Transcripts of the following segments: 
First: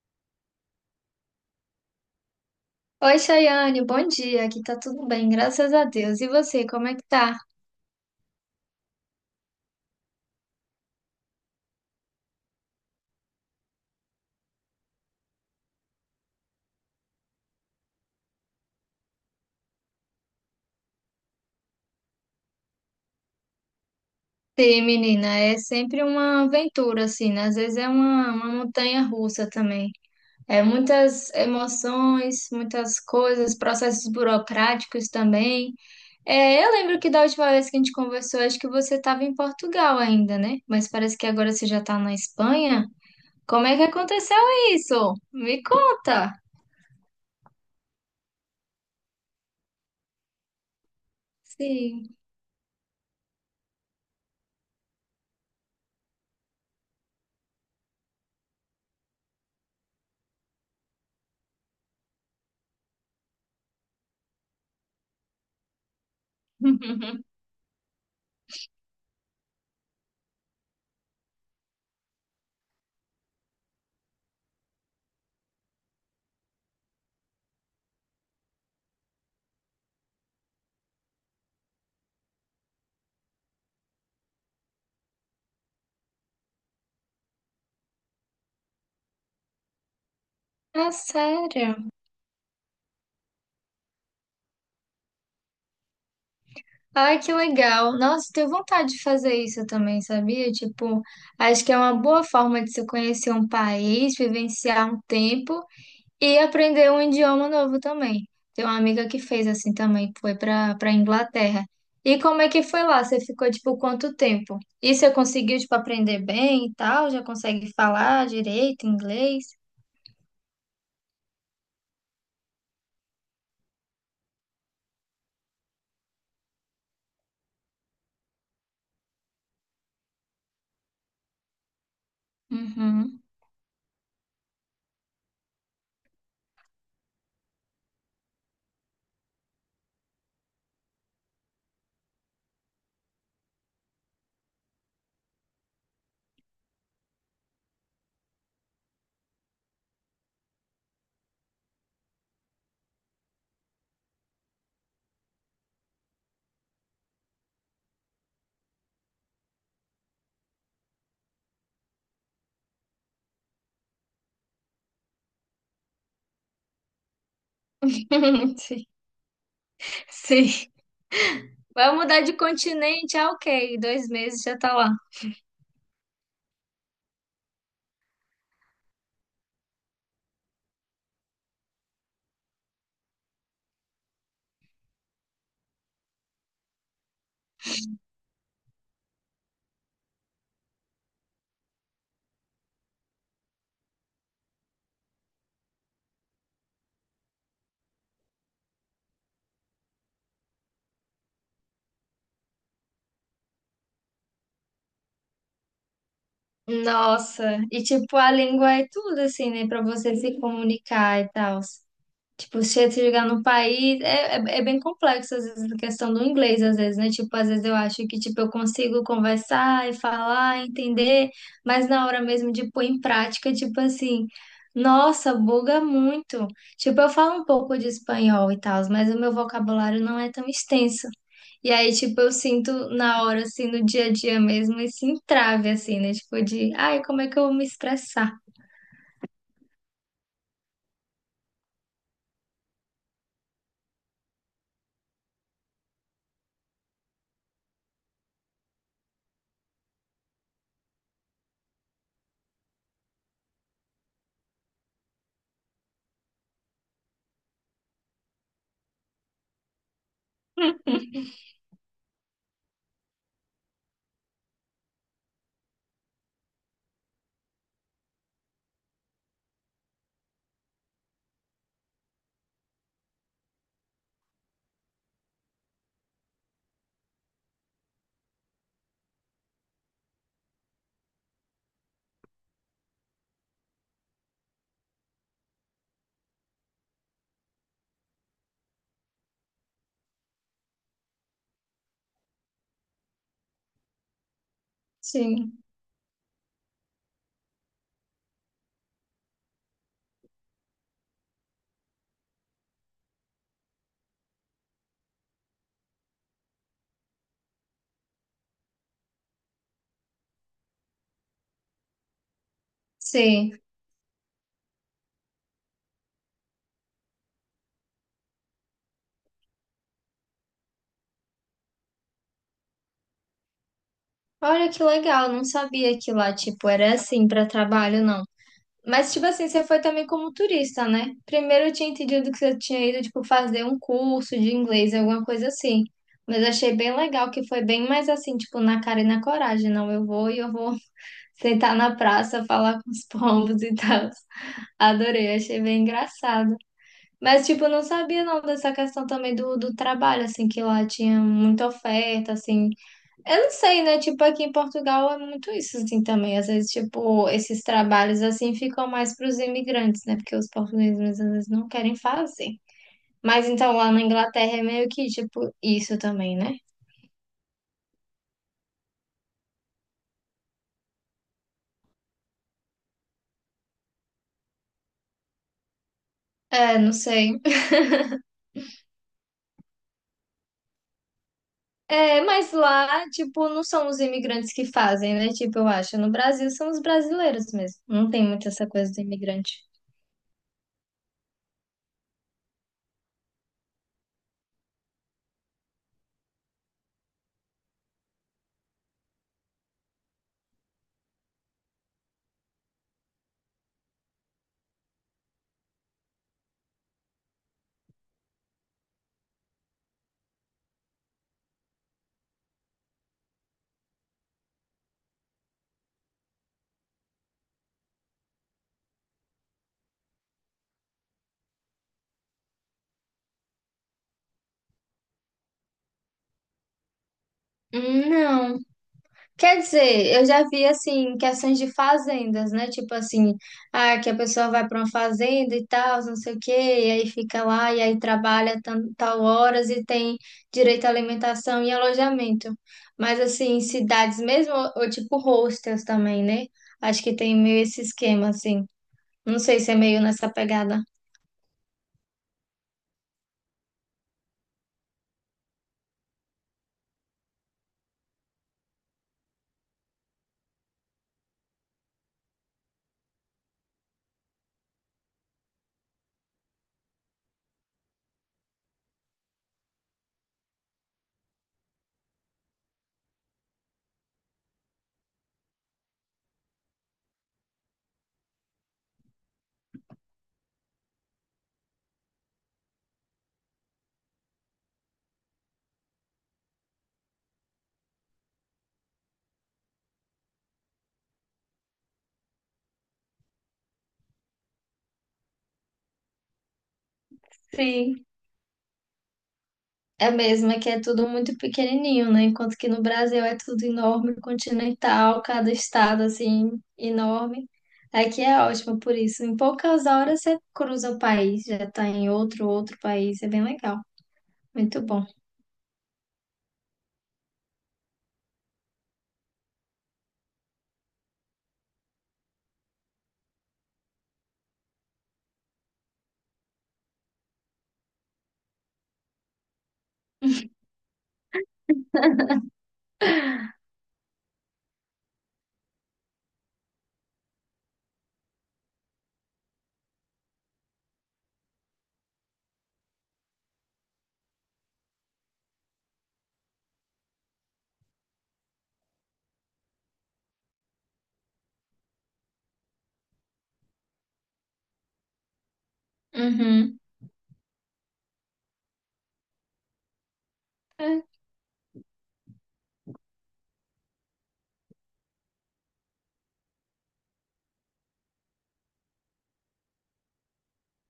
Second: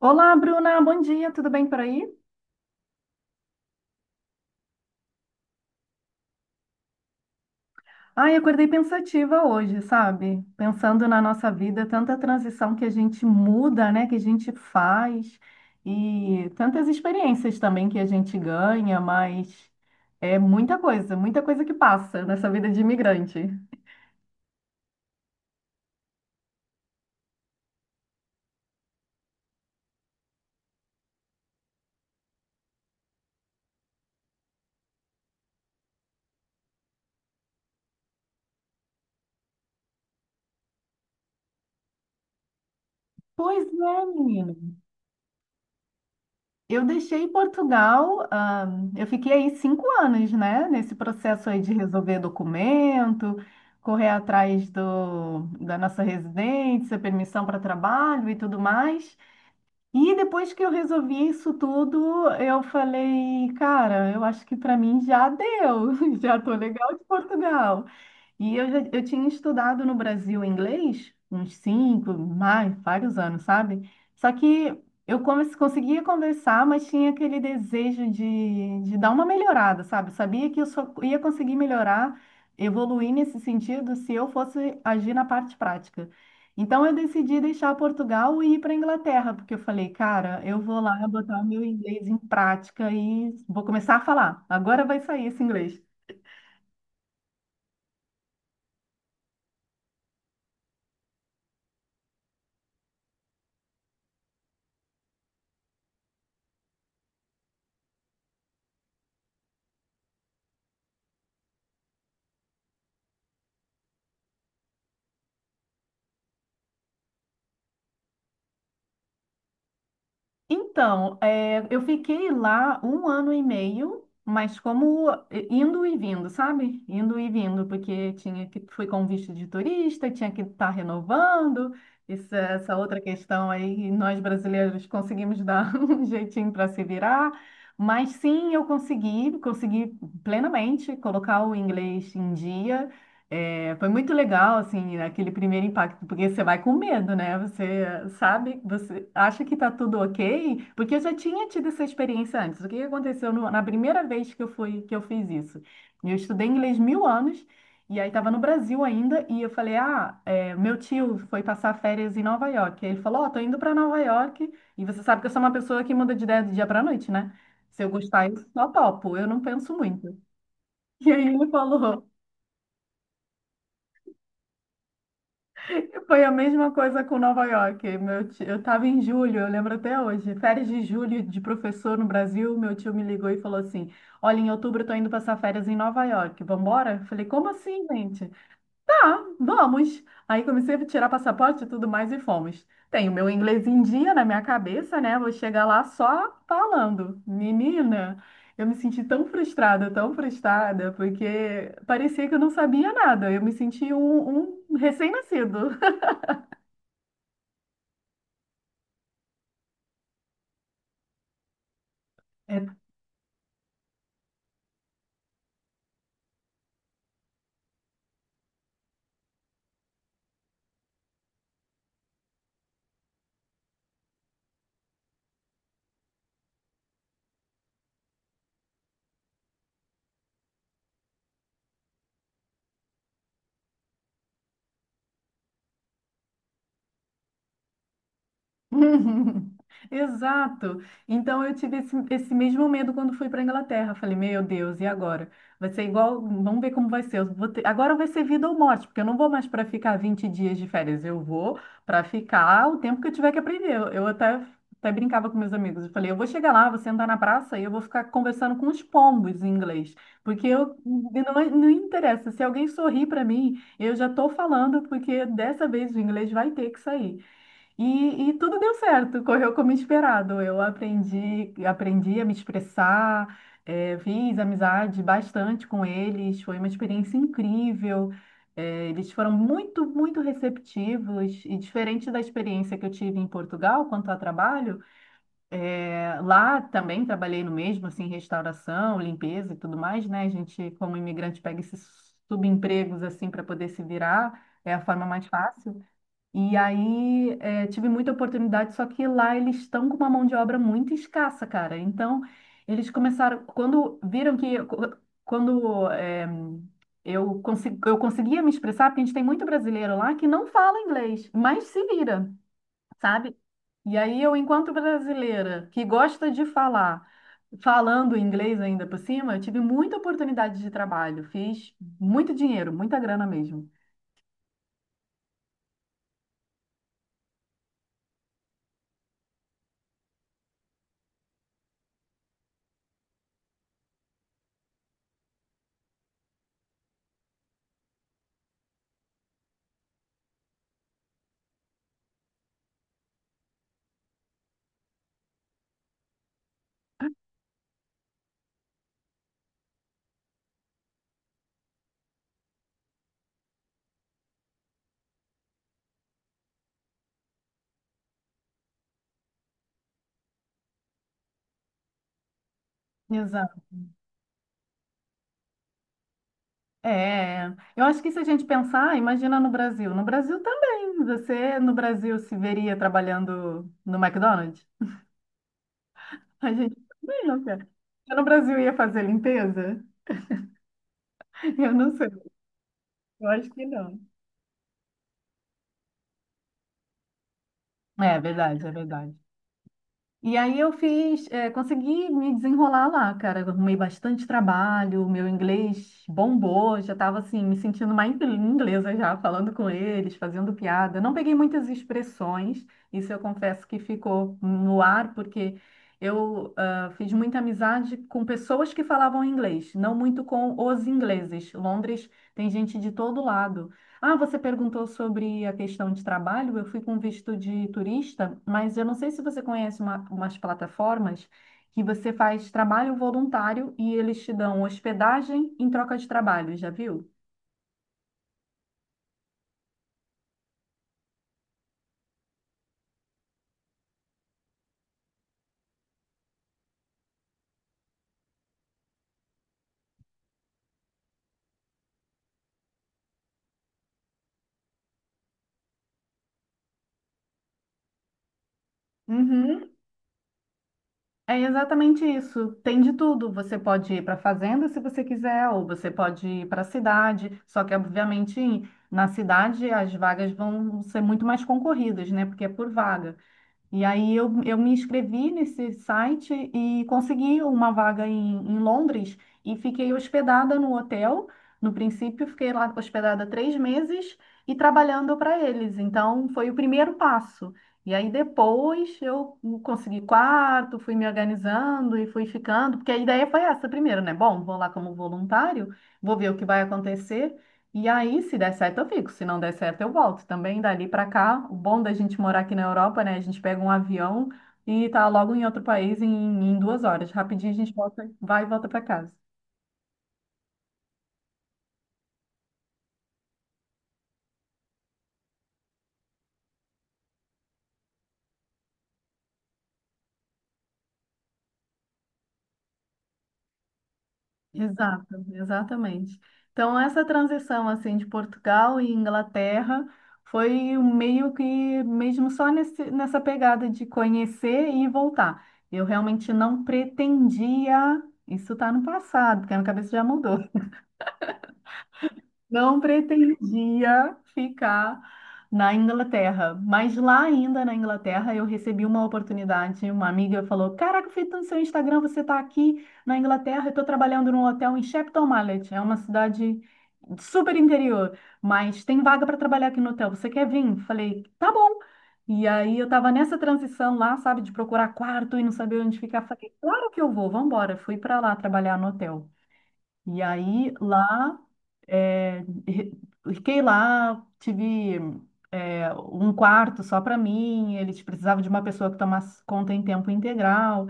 Olá, Bruna, bom dia, tudo bem por aí? Oi, Chayane, bom dia. Aqui tá tudo bem, graças a Deus. E você, como é que tá? Ai, acordei pensativa hoje, sabe? Pensando na nossa vida, tanta transição que a gente muda, né? Que a gente faz e tantas experiências também que a gente ganha, mas é muita coisa que passa nessa vida de imigrante. Sim, menina, é sempre uma aventura, assim, né? Às vezes é uma montanha russa também. É muitas emoções, muitas coisas, processos burocráticos também. É, eu lembro que da última vez que a gente conversou, acho que você estava em Portugal ainda, né? Mas parece que agora você já tá na Espanha. Pois Como é que é, aconteceu menina. isso? Me conta. Eu deixei Portugal, eu fiquei aí 5 anos, né? Nesse processo aí de Sim. resolver documento, correr atrás da nossa residência, permissão para trabalho e tudo mais. E depois que eu resolvi isso tudo, eu falei, cara, eu acho que para mim já deu, já tô legal de Portugal. E eu tinha estudado no Brasil inglês uns 5, mais, vários anos, sabe? Só que eu conseguia conversar, mas tinha aquele desejo de dar uma melhorada, sabe? Eu sabia que eu só ia conseguir melhorar, evoluir nesse sentido se eu fosse agir na parte prática. Então eu decidi deixar Portugal e ir para Inglaterra, porque eu falei, cara, eu vou Ah, lá botar o meu sério? inglês em prática e vou começar a falar. Agora vai sair esse inglês. Ai, que legal. Nossa, tenho vontade de fazer isso também, sabia? Tipo, acho que é uma boa forma de se conhecer um país, vivenciar um tempo e aprender um idioma novo também. Tem uma amiga que fez assim também, foi para Inglaterra. E como é que foi lá? Você ficou, tipo, quanto tempo? E você conseguiu, tipo, aprender bem e tal? Já consegue falar direito inglês? Então, eu fiquei lá um ano e meio, mas como indo e vindo, sabe? Indo e vindo, porque tinha que fui com visto de turista, tinha que estar renovando. Isso, essa outra Uhum. questão aí, nós brasileiros conseguimos dar um jeitinho para se virar. Mas sim, eu consegui, consegui plenamente colocar o inglês em dia. É, foi muito legal, assim, aquele primeiro impacto, porque você vai com medo, né? Você sabe, você acha que tá tudo ok, porque eu já tinha tido essa experiência antes. O que que aconteceu na primeira vez que eu fui, que eu fiz isso? Eu estudei inglês mil anos, e aí estava no Brasil ainda, e eu falei, ah, é, meu tio foi passar férias em Nova York. Aí ele falou, ó, tô indo para Nova York, e você sabe que eu sou uma pessoa que muda de ideia do dia para noite, né? Se eu gostar, eu só Sim. topo, eu não penso muito. Sim. E aí ele Vai falou. mudar de continente, ah, ok. Dois meses já tá lá. E foi a mesma coisa com Nova York. Meu tio, eu estava em julho, eu lembro até hoje, férias de julho de professor no Brasil. Meu tio me ligou e falou assim: Olha, em outubro eu tô indo passar férias em Nova York, vambora? Eu falei, como assim, gente? Tá, vamos. Aí comecei a tirar passaporte e tudo mais e fomos. Tenho meu inglês em dia na minha cabeça, né? Vou chegar lá só falando. Menina, eu me senti tão frustrada, porque parecia que eu não sabia nada. Eu me senti um recém-nascido. Nossa, e tipo, a língua é tudo, assim, né, pra você se comunicar e tal. É. Tipo, se você chegar no país, é bem complexo, às vezes, a questão do inglês, às vezes, né? Tipo, às vezes eu acho que, tipo, eu consigo conversar e falar, entender, mas na hora mesmo de pôr em prática, tipo assim, nossa, buga muito. Tipo, eu falo um pouco de espanhol e tal, mas o meu vocabulário não é tão extenso. E aí, tipo, eu sinto na hora, assim, no dia a dia mesmo, esse entrave, assim, né? Tipo, de, ai, como é que eu vou me expressar? Uhum. Exato. Então eu tive esse, esse mesmo medo quando fui para Inglaterra. Falei, meu Deus, e agora? Vai ser igual, vamos ver como vai ser. Eu vou ter- Agora vai ser vida ou morte, porque eu não vou mais para ficar 20 dias de férias. Eu vou para ficar o tempo que eu tiver que aprender. Eu até, até brincava com meus amigos. Eu falei, eu vou chegar lá, vou sentar na praça e eu vou ficar conversando com os pombos em inglês, porque eu não, não interessa. Se alguém sorrir para mim, eu já estou falando, porque dessa vez o inglês vai ter que sair. E tudo deu certo, correu como esperado. Eu aprendi, aprendi a me expressar, fiz amizade bastante com eles, foi uma experiência incrível. Eles foram muito, muito receptivos e diferente da experiência que eu tive em Portugal quanto a trabalho, lá também trabalhei no mesmo, assim, restauração, limpeza e tudo mais, né? A gente, como imigrante, pega esses subempregos assim para poder se virar, é a forma mais Sim, fácil. E aí, tive muita oportunidade, só que lá eles estão com uma mão de obra muito escassa, cara. Então, eles começaram, quando viram que, quando eu conseguia me expressar, porque a gente tem muito brasileiro lá que não fala inglês, mas se vira, sabe? sim. E aí, eu, enquanto brasileira, que gosta de falar, falando inglês ainda por cima, eu tive muita oportunidade de trabalho, fiz muito dinheiro, muita grana mesmo. Olha que legal, não sabia que lá, tipo, era assim para trabalho, não. Mas, tipo assim, você foi também como turista, né? Primeiro eu tinha entendido que você tinha ido, tipo, fazer um curso de inglês, alguma coisa assim. Mas achei bem legal que foi bem mais assim, tipo, na cara e na coragem. Não, eu vou e eu vou sentar na praça, falar com os pombos e tal. Adorei, achei bem engraçado. Mas, tipo, eu não sabia não dessa questão também do trabalho, assim, que lá tinha muita oferta, assim. Eu não sei, né? Tipo, aqui em Portugal é muito isso, assim, também. Às vezes, tipo, esses trabalhos, assim, ficam mais para os imigrantes, né? Porque os portugueses, às vezes, não querem fazer. Mas, então, lá na Inglaterra é meio que, tipo, isso também, né? É, eu acho que se a gente pensar, imagina no Brasil. No Brasil também. Você no Brasil se veria trabalhando no McDonald's? A gente É, não também sei. não quer. Eu no Brasil ia fazer limpeza? Eu não sei. É, mas lá, Eu acho tipo, que não são os não. imigrantes que fazem, né? Tipo, eu acho. No Brasil são os brasileiros mesmo. Não É tem muito verdade, essa é coisa do verdade. imigrante. E aí eu fiz, consegui me desenrolar lá, cara. Eu arrumei bastante trabalho, meu inglês bombou, já estava assim, me sentindo mais inglesa já, falando com eles, fazendo piada. Não peguei muitas expressões, isso eu confesso que ficou no ar, porque eu fiz muita amizade com pessoas que falavam inglês, não muito com os ingleses. Londres tem gente de todo lado. Ah, você perguntou sobre a questão de trabalho. Eu fui com visto de turista, mas eu não sei se você conhece umas plataformas que você faz trabalho voluntário e eles te dão hospedagem em troca de trabalho, já viu? Não. Quer dizer, eu já vi assim questões de fazendas, né? Tipo assim, ah, que a pessoa vai para uma fazenda e tal, não sei o quê, e aí fica lá e aí trabalha tal horas e tem direito à alimentação e alojamento. Mas assim, em cidades mesmo, ou tipo hostels também, né? Acho que tem meio esse esquema assim. Não sei se Uhum. é meio nessa pegada. É exatamente isso. Tem de tudo. Você pode ir para a fazenda se você quiser, ou você pode ir para a cidade. Só que, obviamente, na cidade as vagas vão ser muito mais concorridas, né? Porque é por vaga. E aí eu me inscrevi nesse site e consegui uma vaga em Londres e fiquei hospedada no hotel. No princípio, fiquei lá hospedada 3 meses e trabalhando para eles. Então, foi o primeiro passo. E aí depois eu consegui quarto, fui me organizando e fui ficando, porque a ideia foi essa primeiro, né? Bom, vou lá como voluntário, vou ver o que vai acontecer. E aí, se der certo, eu fico. Se não der certo, eu volto. Também dali para cá, o bom da gente morar aqui na Europa, né? A gente pega um avião e tá logo em outro país em 2 horas. Rapidinho a gente Sim. volta, vai e volta para casa. É mesmo, é que é tudo muito pequenininho, né? Enquanto que no Brasil é tudo enorme, continental, cada estado assim enorme. Aqui é ótimo por isso. Em poucas horas você cruza o país, já tá em outro país, é bem legal. Muito bom. Exato, exatamente. Então, essa transição assim de Portugal e Inglaterra foi um meio que mesmo só nessa pegada de conhecer e voltar. Eu realmente não pretendia. Isso está no passado, porque a minha cabeça já mudou. Não pretendia ficar na Inglaterra, mas lá ainda na Inglaterra eu recebi uma oportunidade. Uma amiga falou: Caraca, eu vi no seu Instagram, você está aqui na Inglaterra, eu estou trabalhando num hotel em Shepton Mallet, é uma cidade super interior, mas tem vaga para trabalhar aqui no hotel, você quer vir? Falei: Tá bom. E aí eu estava nessa transição lá, sabe, de procurar quarto e não saber onde ficar. Falei: Uhum. Claro que eu vou, vambora. Fui para lá trabalhar no hotel. E aí É, lá é, re- fiquei lá, tive um quarto só para mim, eles precisavam de uma pessoa que tomasse conta em tempo integral.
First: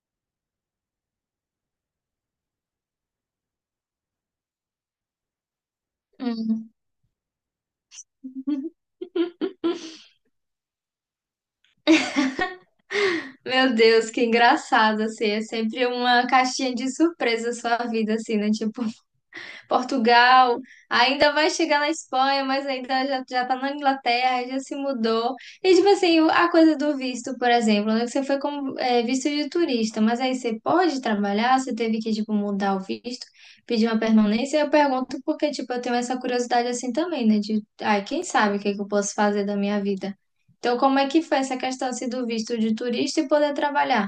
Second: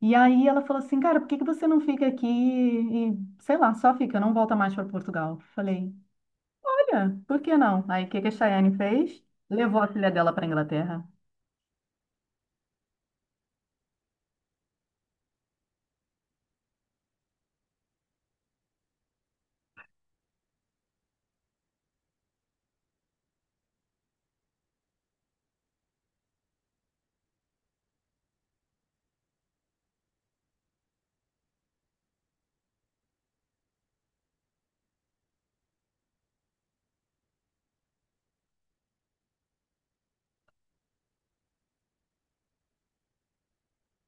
E aí ela falou assim, cara, por que que você não fica aqui e, sei lá, só fica, não volta mais para Portugal? Falei, uhum. olha, por que não? Aí o que que a Chayane fez? Levou a filha dela para Inglaterra. Meu Deus, que engraçado assim, é sempre uma caixinha de surpresa a sua vida assim, né? Tipo Portugal, ainda vai chegar na Espanha, mas ainda já tá na Inglaterra, já se mudou. E tipo assim, a coisa do visto, por exemplo, né, que você foi como é, visto de turista, mas aí você pode trabalhar, você teve que tipo mudar o visto, pedir uma permanência. Eu pergunto porque tipo eu tenho essa curiosidade assim também, né? De, ai, quem sabe o que que eu posso fazer da minha vida? Então, como é que foi essa questão assim, do visto de turista e poder trabalhar?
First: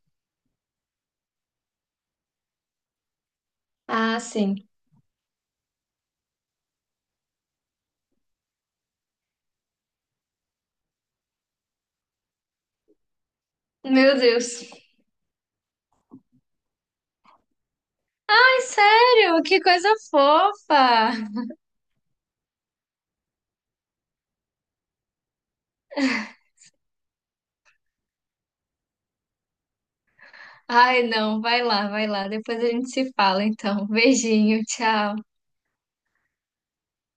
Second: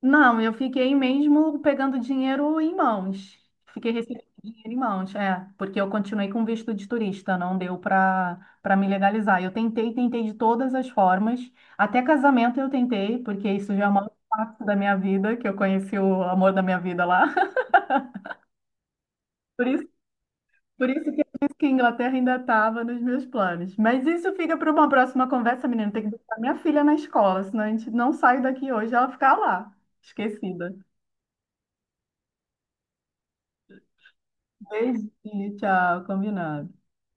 Não, eu fiquei mesmo pegando dinheiro em mãos. Fiquei Ah, recebendo sim. dinheiro em mãos, é, porque eu continuei com visto de turista, não deu para me legalizar. Eu tentei, tentei de todas as formas, até casamento eu tentei, porque isso já é uma Meu parte Deus. da minha vida, que eu conheci o amor da minha vida lá. Ai, sério? Que Por isso, coisa por isso que eu fofa! disse que a Inglaterra ainda estava nos meus planos. Mas isso fica para uma próxima conversa, menina. Tem que buscar minha filha na escola, senão a gente não sai daqui hoje, ela ficar lá, esquecida. Ai, não, vai lá, vai lá. Depois a gente se fala, então. Beijinho, tchau. Beijinho, tchau, combinado.